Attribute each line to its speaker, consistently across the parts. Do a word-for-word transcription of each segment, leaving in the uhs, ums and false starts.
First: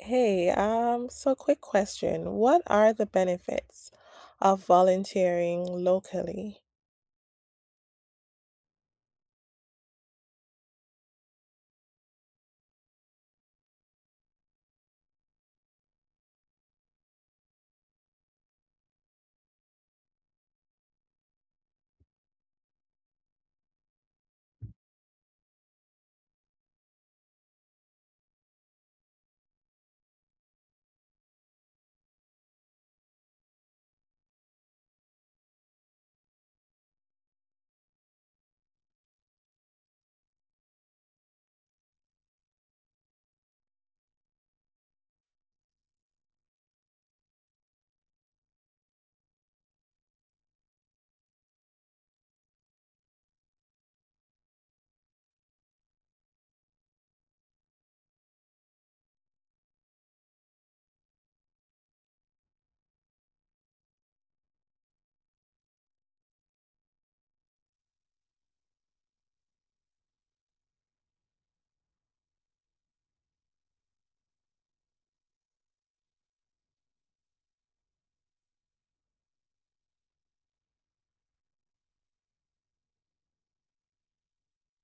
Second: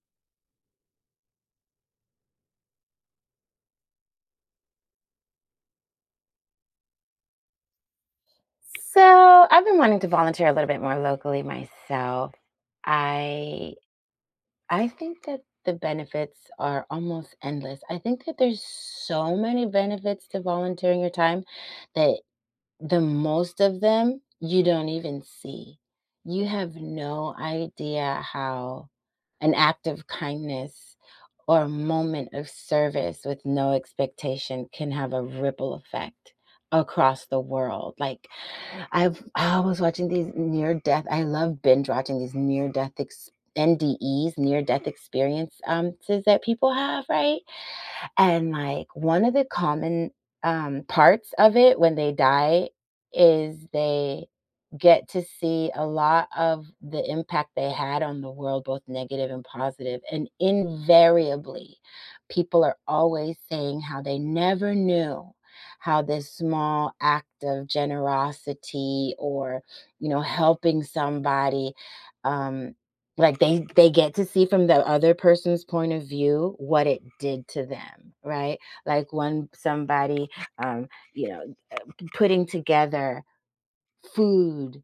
Speaker 1: Hey, um, so quick question. What are the benefits of volunteering locally?
Speaker 2: So I've been wanting to volunteer a little bit more locally myself. I I think that the benefits are almost endless. I think that there's so many benefits to volunteering your time that the most of them you don't even see. You have no idea how an act of kindness or a moment of service with no expectation can have a ripple effect across the world. Like I've I was watching these near death. I love binge watching these near death ex- N D Es, near death experiences that people have, right? And, like, one of the common, um, parts of it when they die is they get to see a lot of the impact they had on the world, both negative and positive, positive. and invariably, people are always saying how they never knew how this small act of generosity or, you know, helping somebody, um like they they get to see from the other person's point of view what it did to them, right? Like when somebody um, you know, uh, putting together food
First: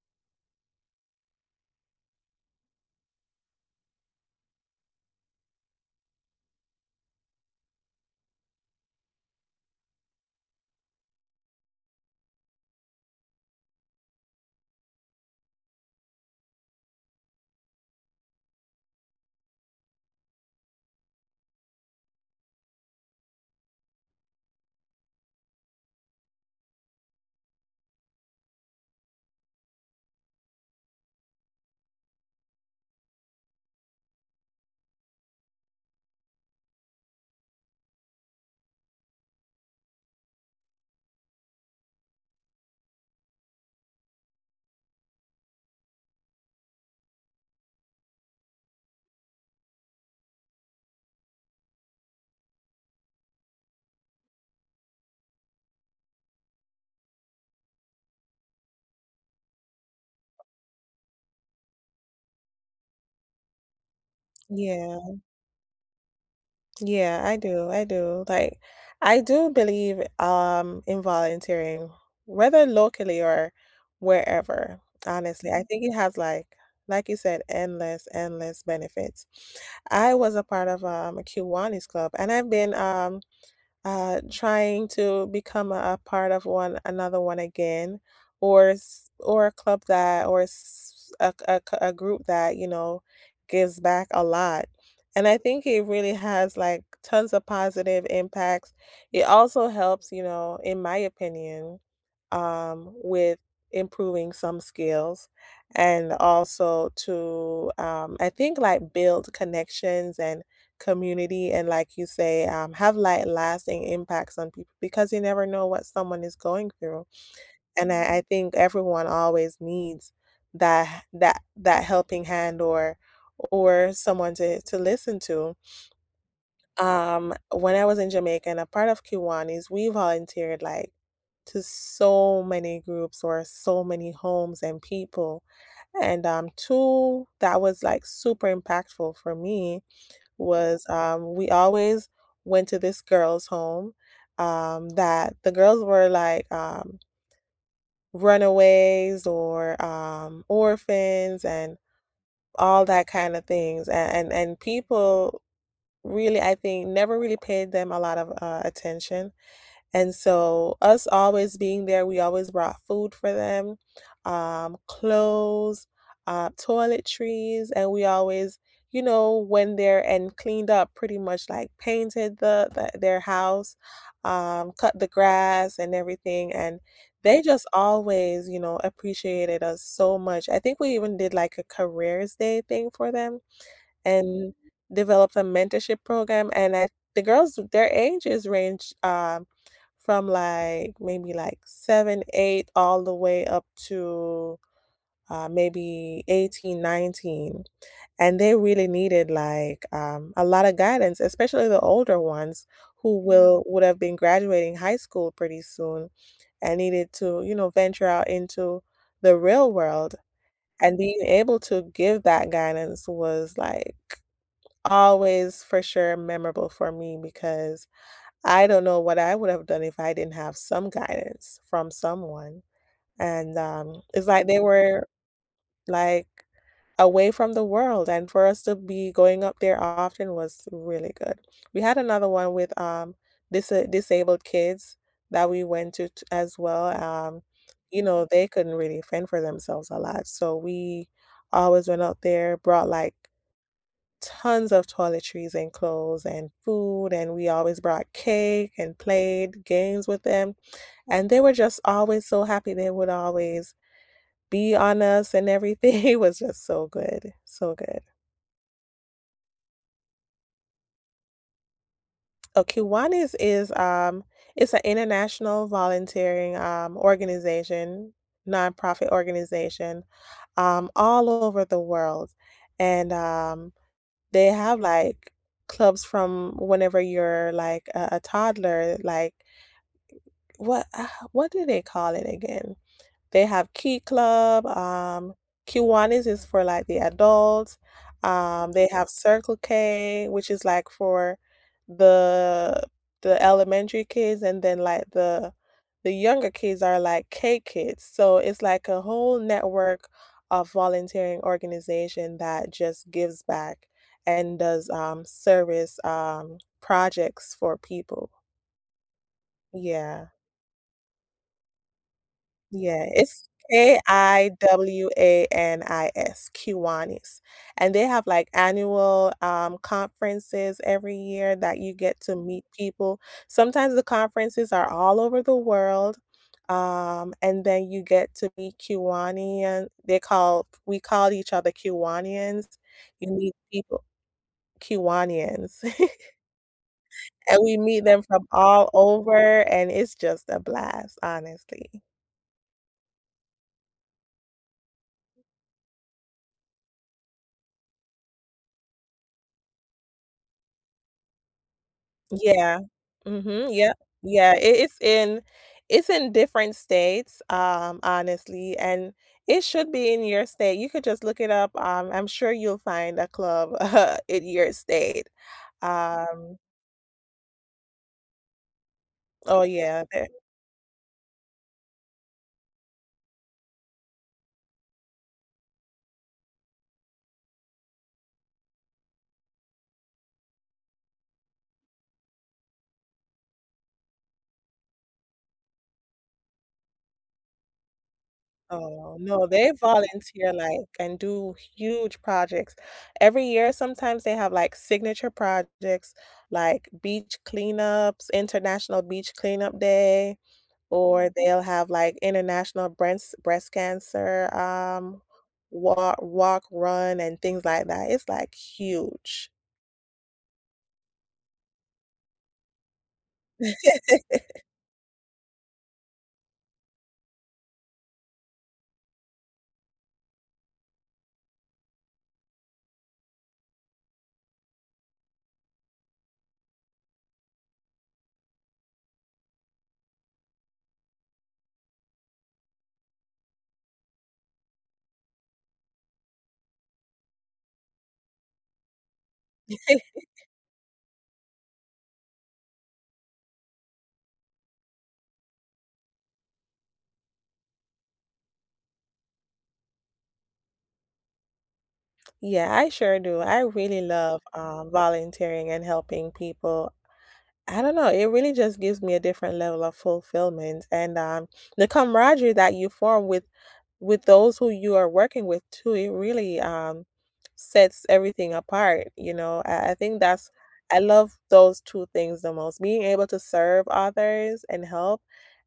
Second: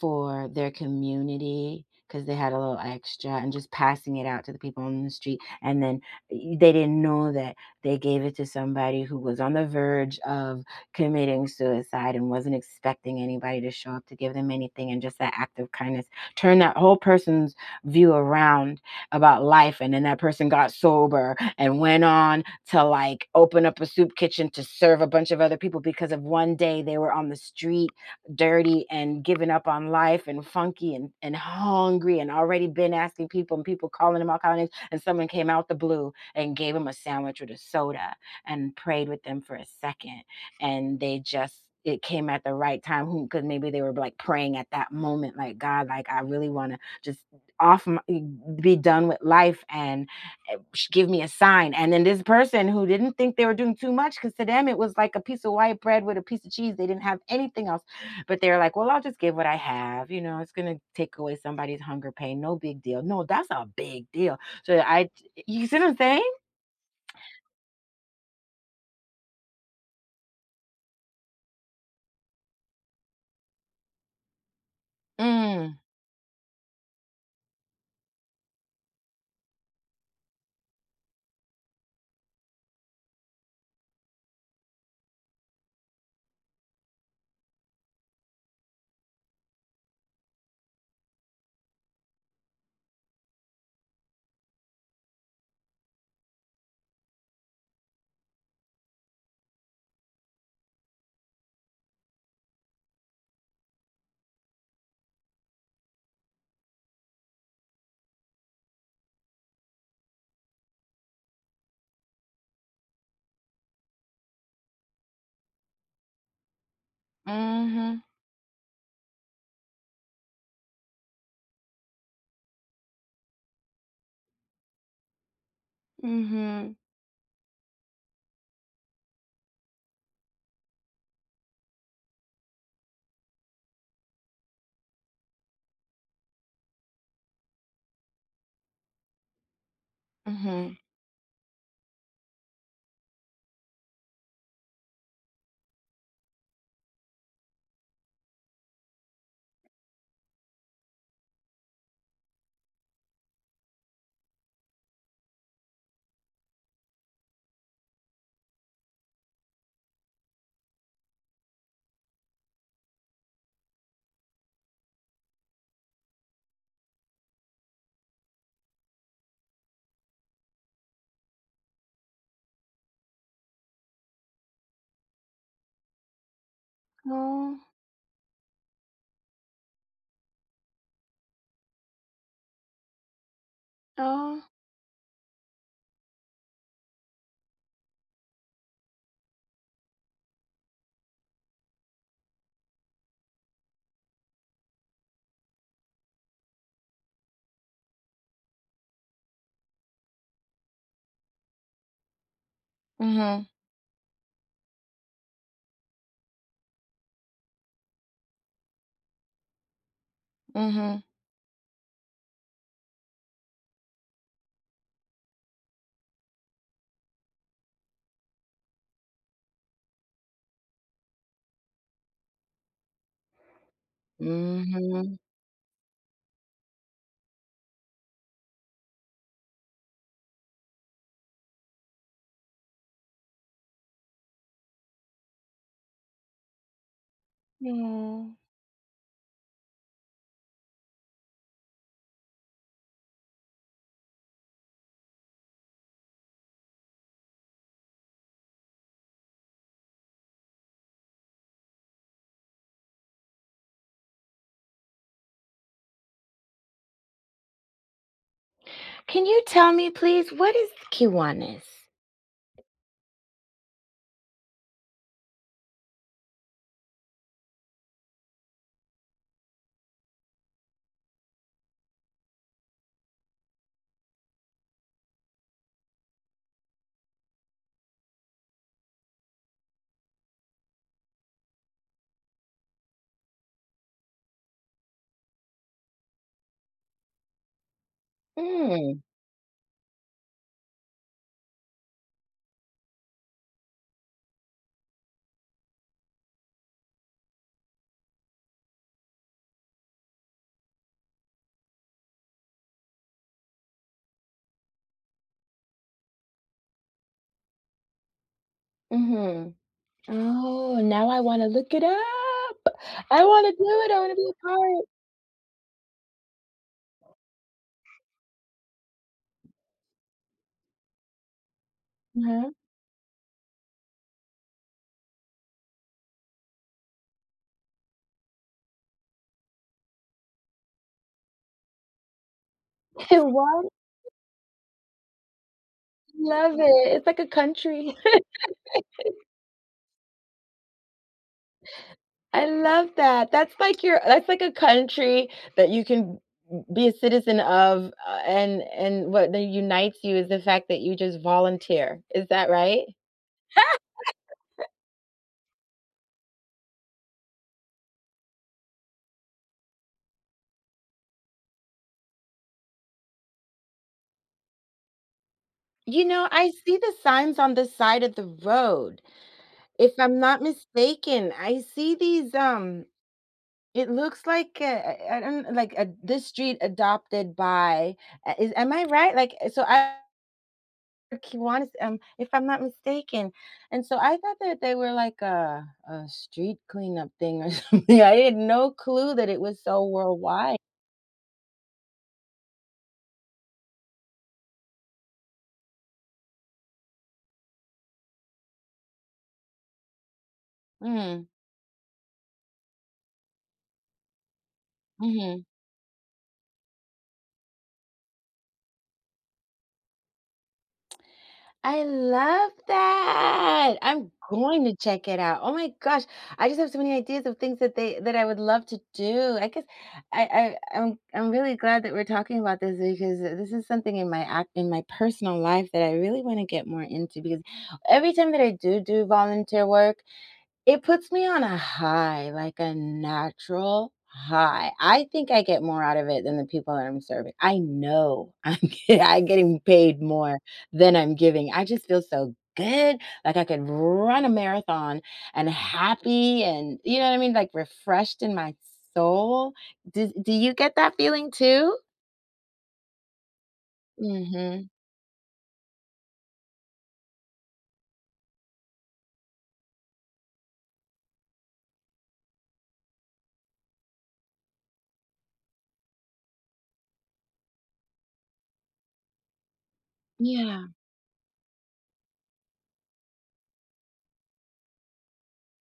Speaker 2: for their community because they had a little extra and just passing it out to the people on the street and then y- they didn't know that they gave it to somebody who was on the verge of committing suicide and wasn't expecting anybody to show up to give them anything, and just that act of kindness turned that whole person's view around about life. And then that person got sober and went on to, like, open up a soup kitchen to serve a bunch of other people because of one day they were on the street dirty and giving up on life and funky and, and hungry, and already been asking people and people calling him all kinds of names. And someone came out the blue and gave him a sandwich with a soda and prayed with them for a second. And they just, it came at the right time because maybe they were like praying at that moment, like, God, like, I really want to just off, my, be done with life and give me a sign. And then this person, who didn't think they were doing too much, because to them it was like a piece of white bread with a piece of cheese, they didn't have anything else. But they're like, well, I'll just give what I have. You know, it's going to take away somebody's hunger pain. No big deal. No, that's a big deal. So
Speaker 1: Yeah,
Speaker 2: I, you see what I'm saying?
Speaker 1: yeah, I do. I do. Like, I do believe um in volunteering, whether locally or wherever. Honestly, I
Speaker 2: Mm,
Speaker 1: think it has like like you said, endless, endless benefits. I was a part of um, a Kiwanis club, and I've been um uh, trying to become a, a part of one another one again, or s- or a club that or s- a, a c- a group that you know gives back a lot. And I think it really has like tons of positive impacts. It also helps, you know, in my opinion, um, with improving some skills, and also to, um, I think, like, build connections and community, and like you say, um, have like lasting impacts on people, because you never know what someone is going through. And
Speaker 2: mm-hmm,
Speaker 1: I, I think everyone always needs that that that helping hand, or or someone to, to listen to.
Speaker 2: mm-hmm,
Speaker 1: Um when I was in Jamaica and a part of Kiwanis, we volunteered like to so many groups or so many homes and people. And um two that was like super impactful for me
Speaker 2: mm-hmm.
Speaker 1: was, um, we always went to this girl's home, um, that the girls were like, um, runaways, or um, orphans, and all that kind of things. And, and, and people really, I think, never really paid them a lot of uh, attention, and so, us always being there, we always brought food for them, um, clothes, uh, toiletries, and we always, you know, went there and cleaned up, pretty much like painted the, the their house, um, cut the grass and everything, and they
Speaker 2: Oh,
Speaker 1: just always, you know, appreciated us so much. I think we even did like a careers day thing for them,
Speaker 2: oh,
Speaker 1: and developed a mentorship program, and I the girls, their ages range um from like maybe like seven eight all the way up to, uh, maybe eighteen, nineteen, and they really needed like um, a lot of guidance, especially the older ones, who
Speaker 2: mm-hmm,
Speaker 1: will would have been graduating high school pretty soon, and needed to you know venture out into the real world. And
Speaker 2: mm-hmm,
Speaker 1: being able to give that guidance was like always for sure memorable for me, because I don't know what I would have done if I didn't have some guidance from someone. And um, it's like they were
Speaker 2: mm-hmm.
Speaker 1: like away from the world, and for us to be going up there often was really good. We had another one with um, dis- disabled kids that we went to t- as well. Um, you know,
Speaker 2: No.
Speaker 1: they couldn't really fend for themselves a lot, so we always went out there, brought like tons of toiletries and clothes and food, and we always brought cake and played games with them, and they were just always so happy. They would always be on us and everything. It was just so good, so good.
Speaker 2: Can you tell me, please, what is Kiwanis?
Speaker 1: Oh, Kiwanis is um it's an international volunteering um organization, nonprofit organization, um all over the world. And um they have like clubs from whenever you're like a, a toddler. Like, what ah, what do they call it again? They have Key Club. Um, Kiwanis is for like the adults. Um, they
Speaker 2: Mm,
Speaker 1: have Circle K, which is like for the the elementary kids, and then like the the younger kids are like K Kids. So it's like a whole network of volunteering organization that just gives back and does, um, service, um, projects for people.
Speaker 2: mm-hmm.
Speaker 1: Yeah.
Speaker 2: Oh, now I wanna look it up.
Speaker 1: Yeah,
Speaker 2: I
Speaker 1: it's
Speaker 2: wanna do it, I wanna be a part.
Speaker 1: K I W A N I S, Kiwanis. And they have like annual, um, conferences every year that you get to
Speaker 2: Uh-huh.
Speaker 1: meet people. Sometimes the conferences are all over the world. Um, and then you get to meet Kiwanian. They call We call each other Kiwanians. You meet
Speaker 2: Wow,
Speaker 1: people. Kiwanians.
Speaker 2: love it. It's like a
Speaker 1: And we
Speaker 2: country.
Speaker 1: meet them from all over, and it's just a blast, honestly.
Speaker 2: I love that. That's like your that's like a country that you can be a citizen of, uh, and and what that unites you is the fact that you just volunteer. Is that
Speaker 1: Yeah.
Speaker 2: right?
Speaker 1: Mhm, yep. Yeah, it it's in it's in different states, um, honestly, and it should be in your state. You could just look it up, um, I'm sure you'll find a club uh, in your state.
Speaker 2: You know, I
Speaker 1: Um
Speaker 2: see the signs on the side of the road.
Speaker 1: oh,
Speaker 2: If
Speaker 1: yeah,
Speaker 2: I'm
Speaker 1: they
Speaker 2: not mistaken, I see these, um it looks like I I I don't like a— this street adopted by uh, is am I right? Like, uh, so I Kiwanis, um, if I'm not mistaken, and so I thought that they were like a a street cleanup thing or something. I had no clue
Speaker 1: oh,
Speaker 2: that it
Speaker 1: no,
Speaker 2: was
Speaker 1: they
Speaker 2: so
Speaker 1: volunteer,
Speaker 2: worldwide.
Speaker 1: like, and do huge projects. Every year, sometimes they have, like, signature projects, like beach cleanups, International Beach Cleanup Day.
Speaker 2: Mm,
Speaker 1: Or they'll have, like, international breast breast cancer, um,
Speaker 2: mhm.
Speaker 1: walk walk, run, and things like that. It's, like, huge.
Speaker 2: I love that. I'm going to check it out. Oh my gosh. I just have so many ideas of things that they that I would love to do. I guess I, I I'm I'm really glad that we're talking about this, because this is something in my act in my personal life that I really want to get more into, because every time that I do do volunteer work, it puts me on a high, like a natural high. I think I get more out of it than the people that I'm serving. I know I'm get I'm getting paid more than I'm giving. I just feel so good, like I could run a marathon and happy and, you know what I mean, like refreshed in my soul. Do do you get that feeling too?
Speaker 1: Yeah, I sure do. I really love,
Speaker 2: Mhm.
Speaker 1: um, volunteering and helping people. I don't know, it really just gives me a different level of fulfillment, and, um, the camaraderie that you form with with those who you are working with too, it really, um, sets everything apart. You know, I, I think that's,
Speaker 2: Yeah.
Speaker 1: I love those two things the most, being able to serve others and help.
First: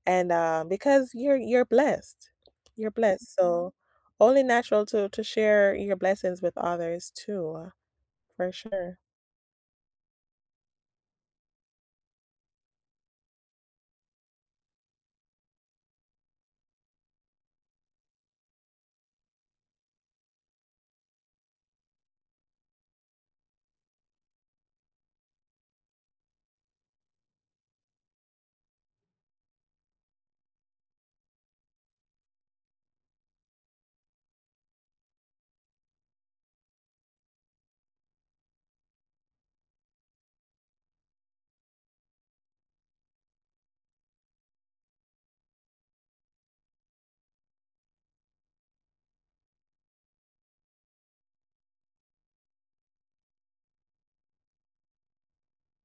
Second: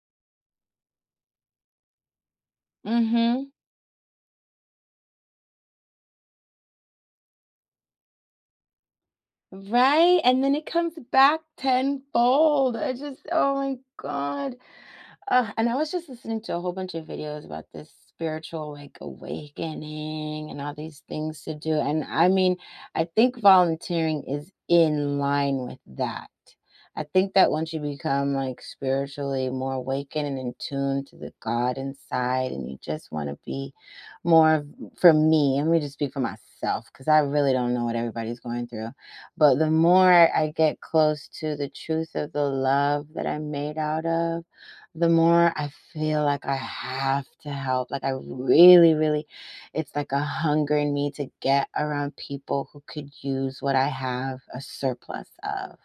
Speaker 1: And, uh, because you're, you're blessed, you're blessed. Mhm.
Speaker 2: Mhm.
Speaker 1: So only natural to, to share your blessings with others too, uh, for sure.
Speaker 2: Right? And then it comes back tenfold. I just, oh my God. Uh, and I was just listening to a whole bunch of videos about this spiritual, like, awakening and all these things to do. And I mean, I think volunteering is in line with that. I think that once you become like spiritually more awakened and in tune to the God inside, and you just want to be more of- for me, let me just speak for myself, because I really don't know what everybody's going through. But the more I get close to the truth of the love that I'm made out of, the more I feel like I have to help. Like, I really, really, it's like a hunger in me to get around people who could use what I have a surplus of.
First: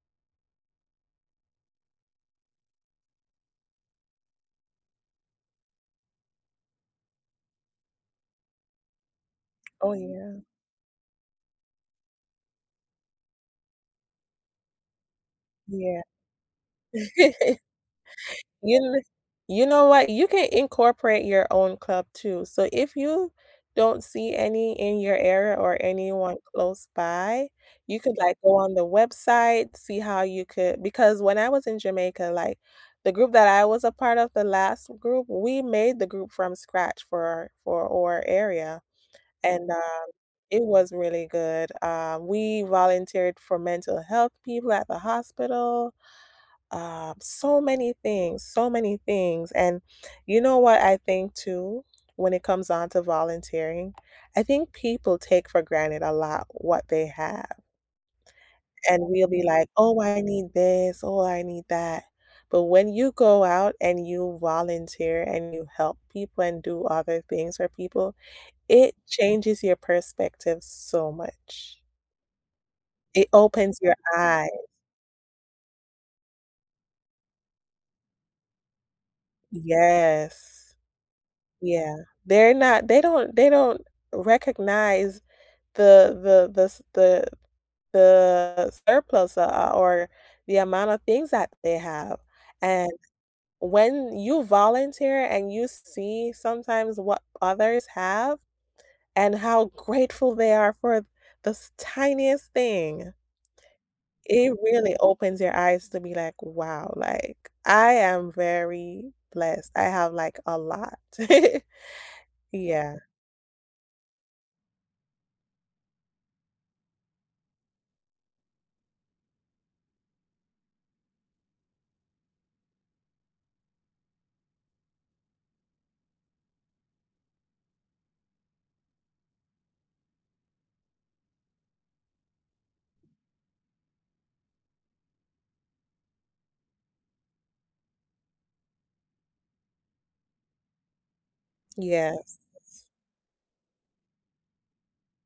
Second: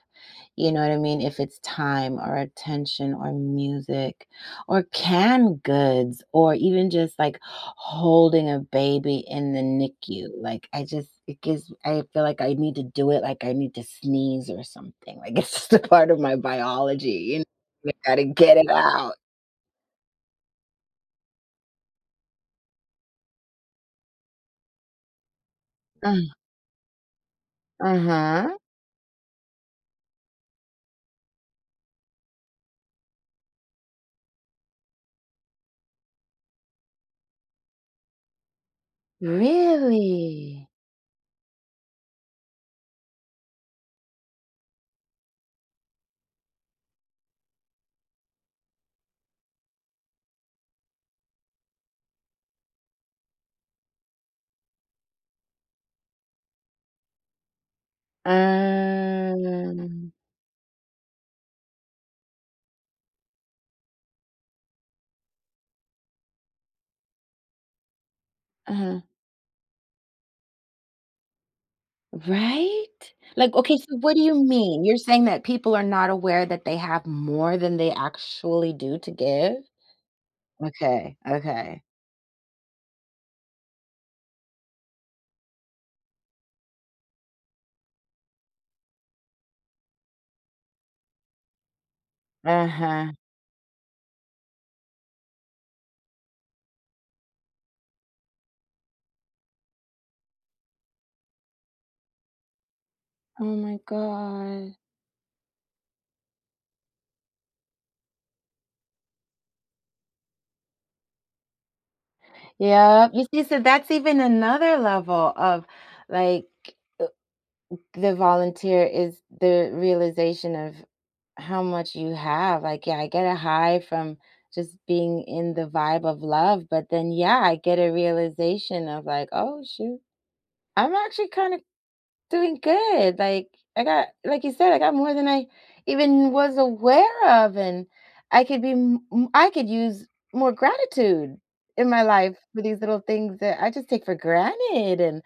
Speaker 2: You know what I mean? If it's time or attention or music or canned goods or even just like holding a baby in the
Speaker 1: Oh
Speaker 2: NICU.
Speaker 1: yeah.
Speaker 2: Like, I just, it gives, I feel like I need to do it. Like, I need to sneeze or something. Like, it's just a part of my biology,
Speaker 1: Yeah.
Speaker 2: you know? I gotta get it
Speaker 1: You kn
Speaker 2: out.
Speaker 1: you know what? You can incorporate your own club too. So if you don't see any in your area or
Speaker 2: Uh,
Speaker 1: anyone close by, you could, like,
Speaker 2: uh-huh.
Speaker 1: go on the website, see how you could, because when I was in Jamaica, like, the group that I was a part of, the last group, we made the group from scratch for for our area, and, um, it
Speaker 2: Really?
Speaker 1: was really good. Um, we volunteered for mental health people at the hospital, um, so many things, so many things. And you know what, I think too, when it comes on to volunteering, I think people take for granted a lot what they have. And we'll be like, oh,
Speaker 2: Um,
Speaker 1: I need this, oh, I need that. But when you go out and you volunteer and you help people and do other things for people, it
Speaker 2: uh-huh.
Speaker 1: changes your perspective so much.
Speaker 2: Right?
Speaker 1: It
Speaker 2: Like, okay,
Speaker 1: opens your
Speaker 2: so what do you
Speaker 1: eye.
Speaker 2: mean? You're saying that people are not aware that they have more than they actually do to give?
Speaker 1: Yes.
Speaker 2: Okay, okay.
Speaker 1: Yeah, they're not they don't they don't recognize the the the s the the surplus, uh, or the amount of things that they have, and
Speaker 2: Uh-huh.
Speaker 1: when you volunteer and you see sometimes what others have and how grateful they are for the s tiniest thing,
Speaker 2: Oh my
Speaker 1: it
Speaker 2: God.
Speaker 1: really opens your eyes to be like, "Wow," like, "I am very blessed. I have, like, a lot." Yeah,
Speaker 2: Yeah. You see, so that's even another level of, like, the volunteer is the realization of how much you have. Like, yeah, I get a high from just being in the vibe of love, but then, yeah, I get a realization of, like, oh shoot, I'm actually kind of doing good. Like, I got, like you said, I got more than I even was aware of, and I could be, m- m- I could use more gratitude in my
Speaker 1: yeah.
Speaker 2: life for these little things that I just take for granted, and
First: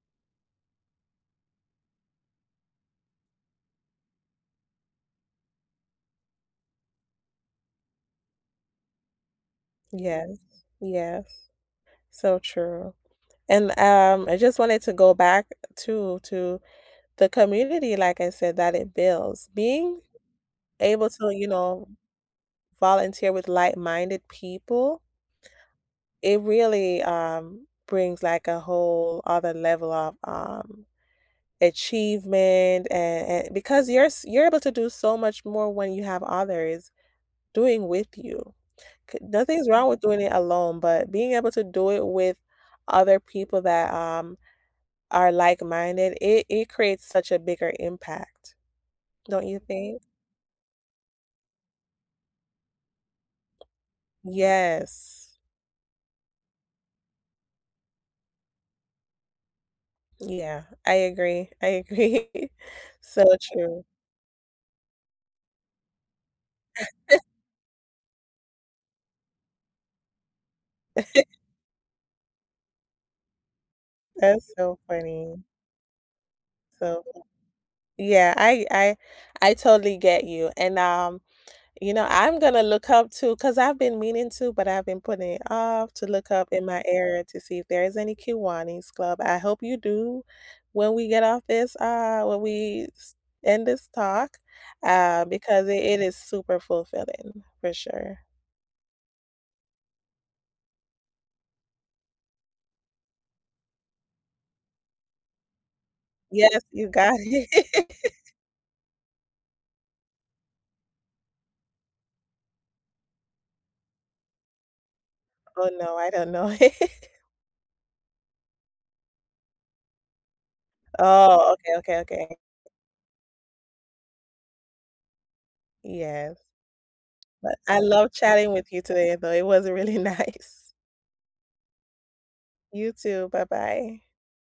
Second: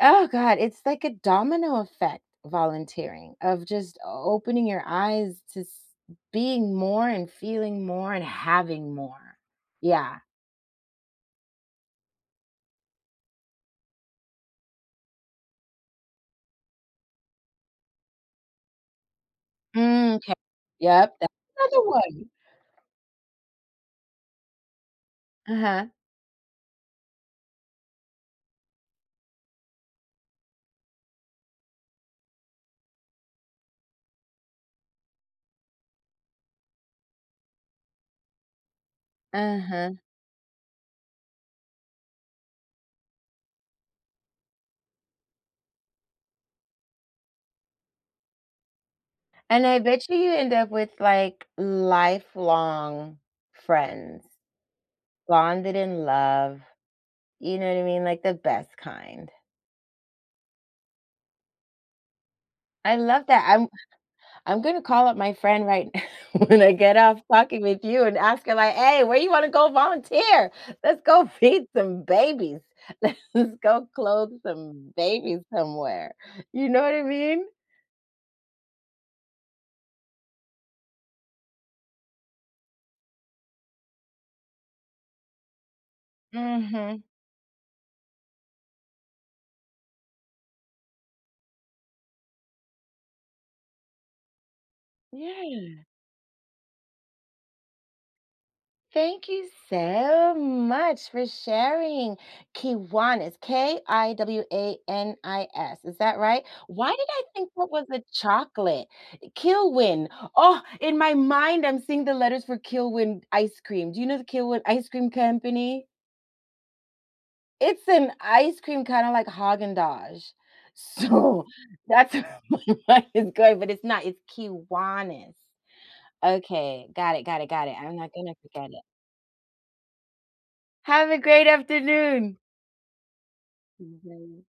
Speaker 2: oh god, it's like a domino effect, volunteering, of just opening your eyes to s- being more and feeling more and having more. Yeah.
Speaker 1: Yes, yes, so true, and, um, I just wanted to go back to to the community, like I said, that it builds. Being
Speaker 2: Mm, okay.
Speaker 1: able
Speaker 2: Yep.
Speaker 1: to,
Speaker 2: That's
Speaker 1: you know,
Speaker 2: another one.
Speaker 1: volunteer with like-minded people,
Speaker 2: Uh-huh.
Speaker 1: it really, um, brings, like, a whole other level of, um, achievement. And and because you're s you're able to do so much more when you have others doing with you. C- nothing's wrong
Speaker 2: Uh-huh.
Speaker 1: with doing it alone, but being able to do it with other people that um are like-minded, it it creates such a bigger impact, don't you
Speaker 2: And I
Speaker 1: think?
Speaker 2: bet you you end up with like lifelong friends,
Speaker 1: Yes.
Speaker 2: bonded in love. You know what I mean? Like the best kind.
Speaker 1: Yeah, I agree. I agree.
Speaker 2: I love
Speaker 1: So
Speaker 2: that. I'm
Speaker 1: true.
Speaker 2: I'm gonna call up my friend right when I get off talking with you and ask her like, "Hey, where you wanna go volunteer? Let's go feed some babies. Let's go clothe
Speaker 1: That's so
Speaker 2: some
Speaker 1: funny.
Speaker 2: babies somewhere." You know what
Speaker 1: So
Speaker 2: I mean?
Speaker 1: yeah, I I I totally get you. And um you know, I'm gonna look up to, because 'cause I've been meaning to, but I've been putting it off to look up in my
Speaker 2: Mhm.
Speaker 1: area to see if there is any Kiwanis club. I hope you do when we get off this, uh, when we s- end this talk, uh, because it,
Speaker 2: Yeah.
Speaker 1: it is super fulfilling for sure.
Speaker 2: Thank you so much for sharing Kiwanis, K I W A N I S. Is that right?
Speaker 1: Yes, you
Speaker 2: Why did
Speaker 1: got
Speaker 2: I think that was
Speaker 1: it.
Speaker 2: a chocolate? Kilwin. Oh, in my mind, I'm seeing the letters for Kilwin ice cream. Do you know the Kilwin ice cream
Speaker 1: Oh
Speaker 2: company?
Speaker 1: no, I don't know.
Speaker 2: It's an ice cream kind of like Haagen Dazs. So
Speaker 1: Oh, okay, okay,
Speaker 2: that's
Speaker 1: okay.
Speaker 2: where my mind is going, but it's not. It's Kiwanis.
Speaker 1: Yes.
Speaker 2: Okay, got it, got it,
Speaker 1: But
Speaker 2: got it.
Speaker 1: I
Speaker 2: I'm not
Speaker 1: love
Speaker 2: gonna
Speaker 1: chatting
Speaker 2: forget
Speaker 1: with you
Speaker 2: it.
Speaker 1: today, though. It was really nice.
Speaker 2: Have a great afternoon.
Speaker 1: You too. Bye bye.
Speaker 2: Right.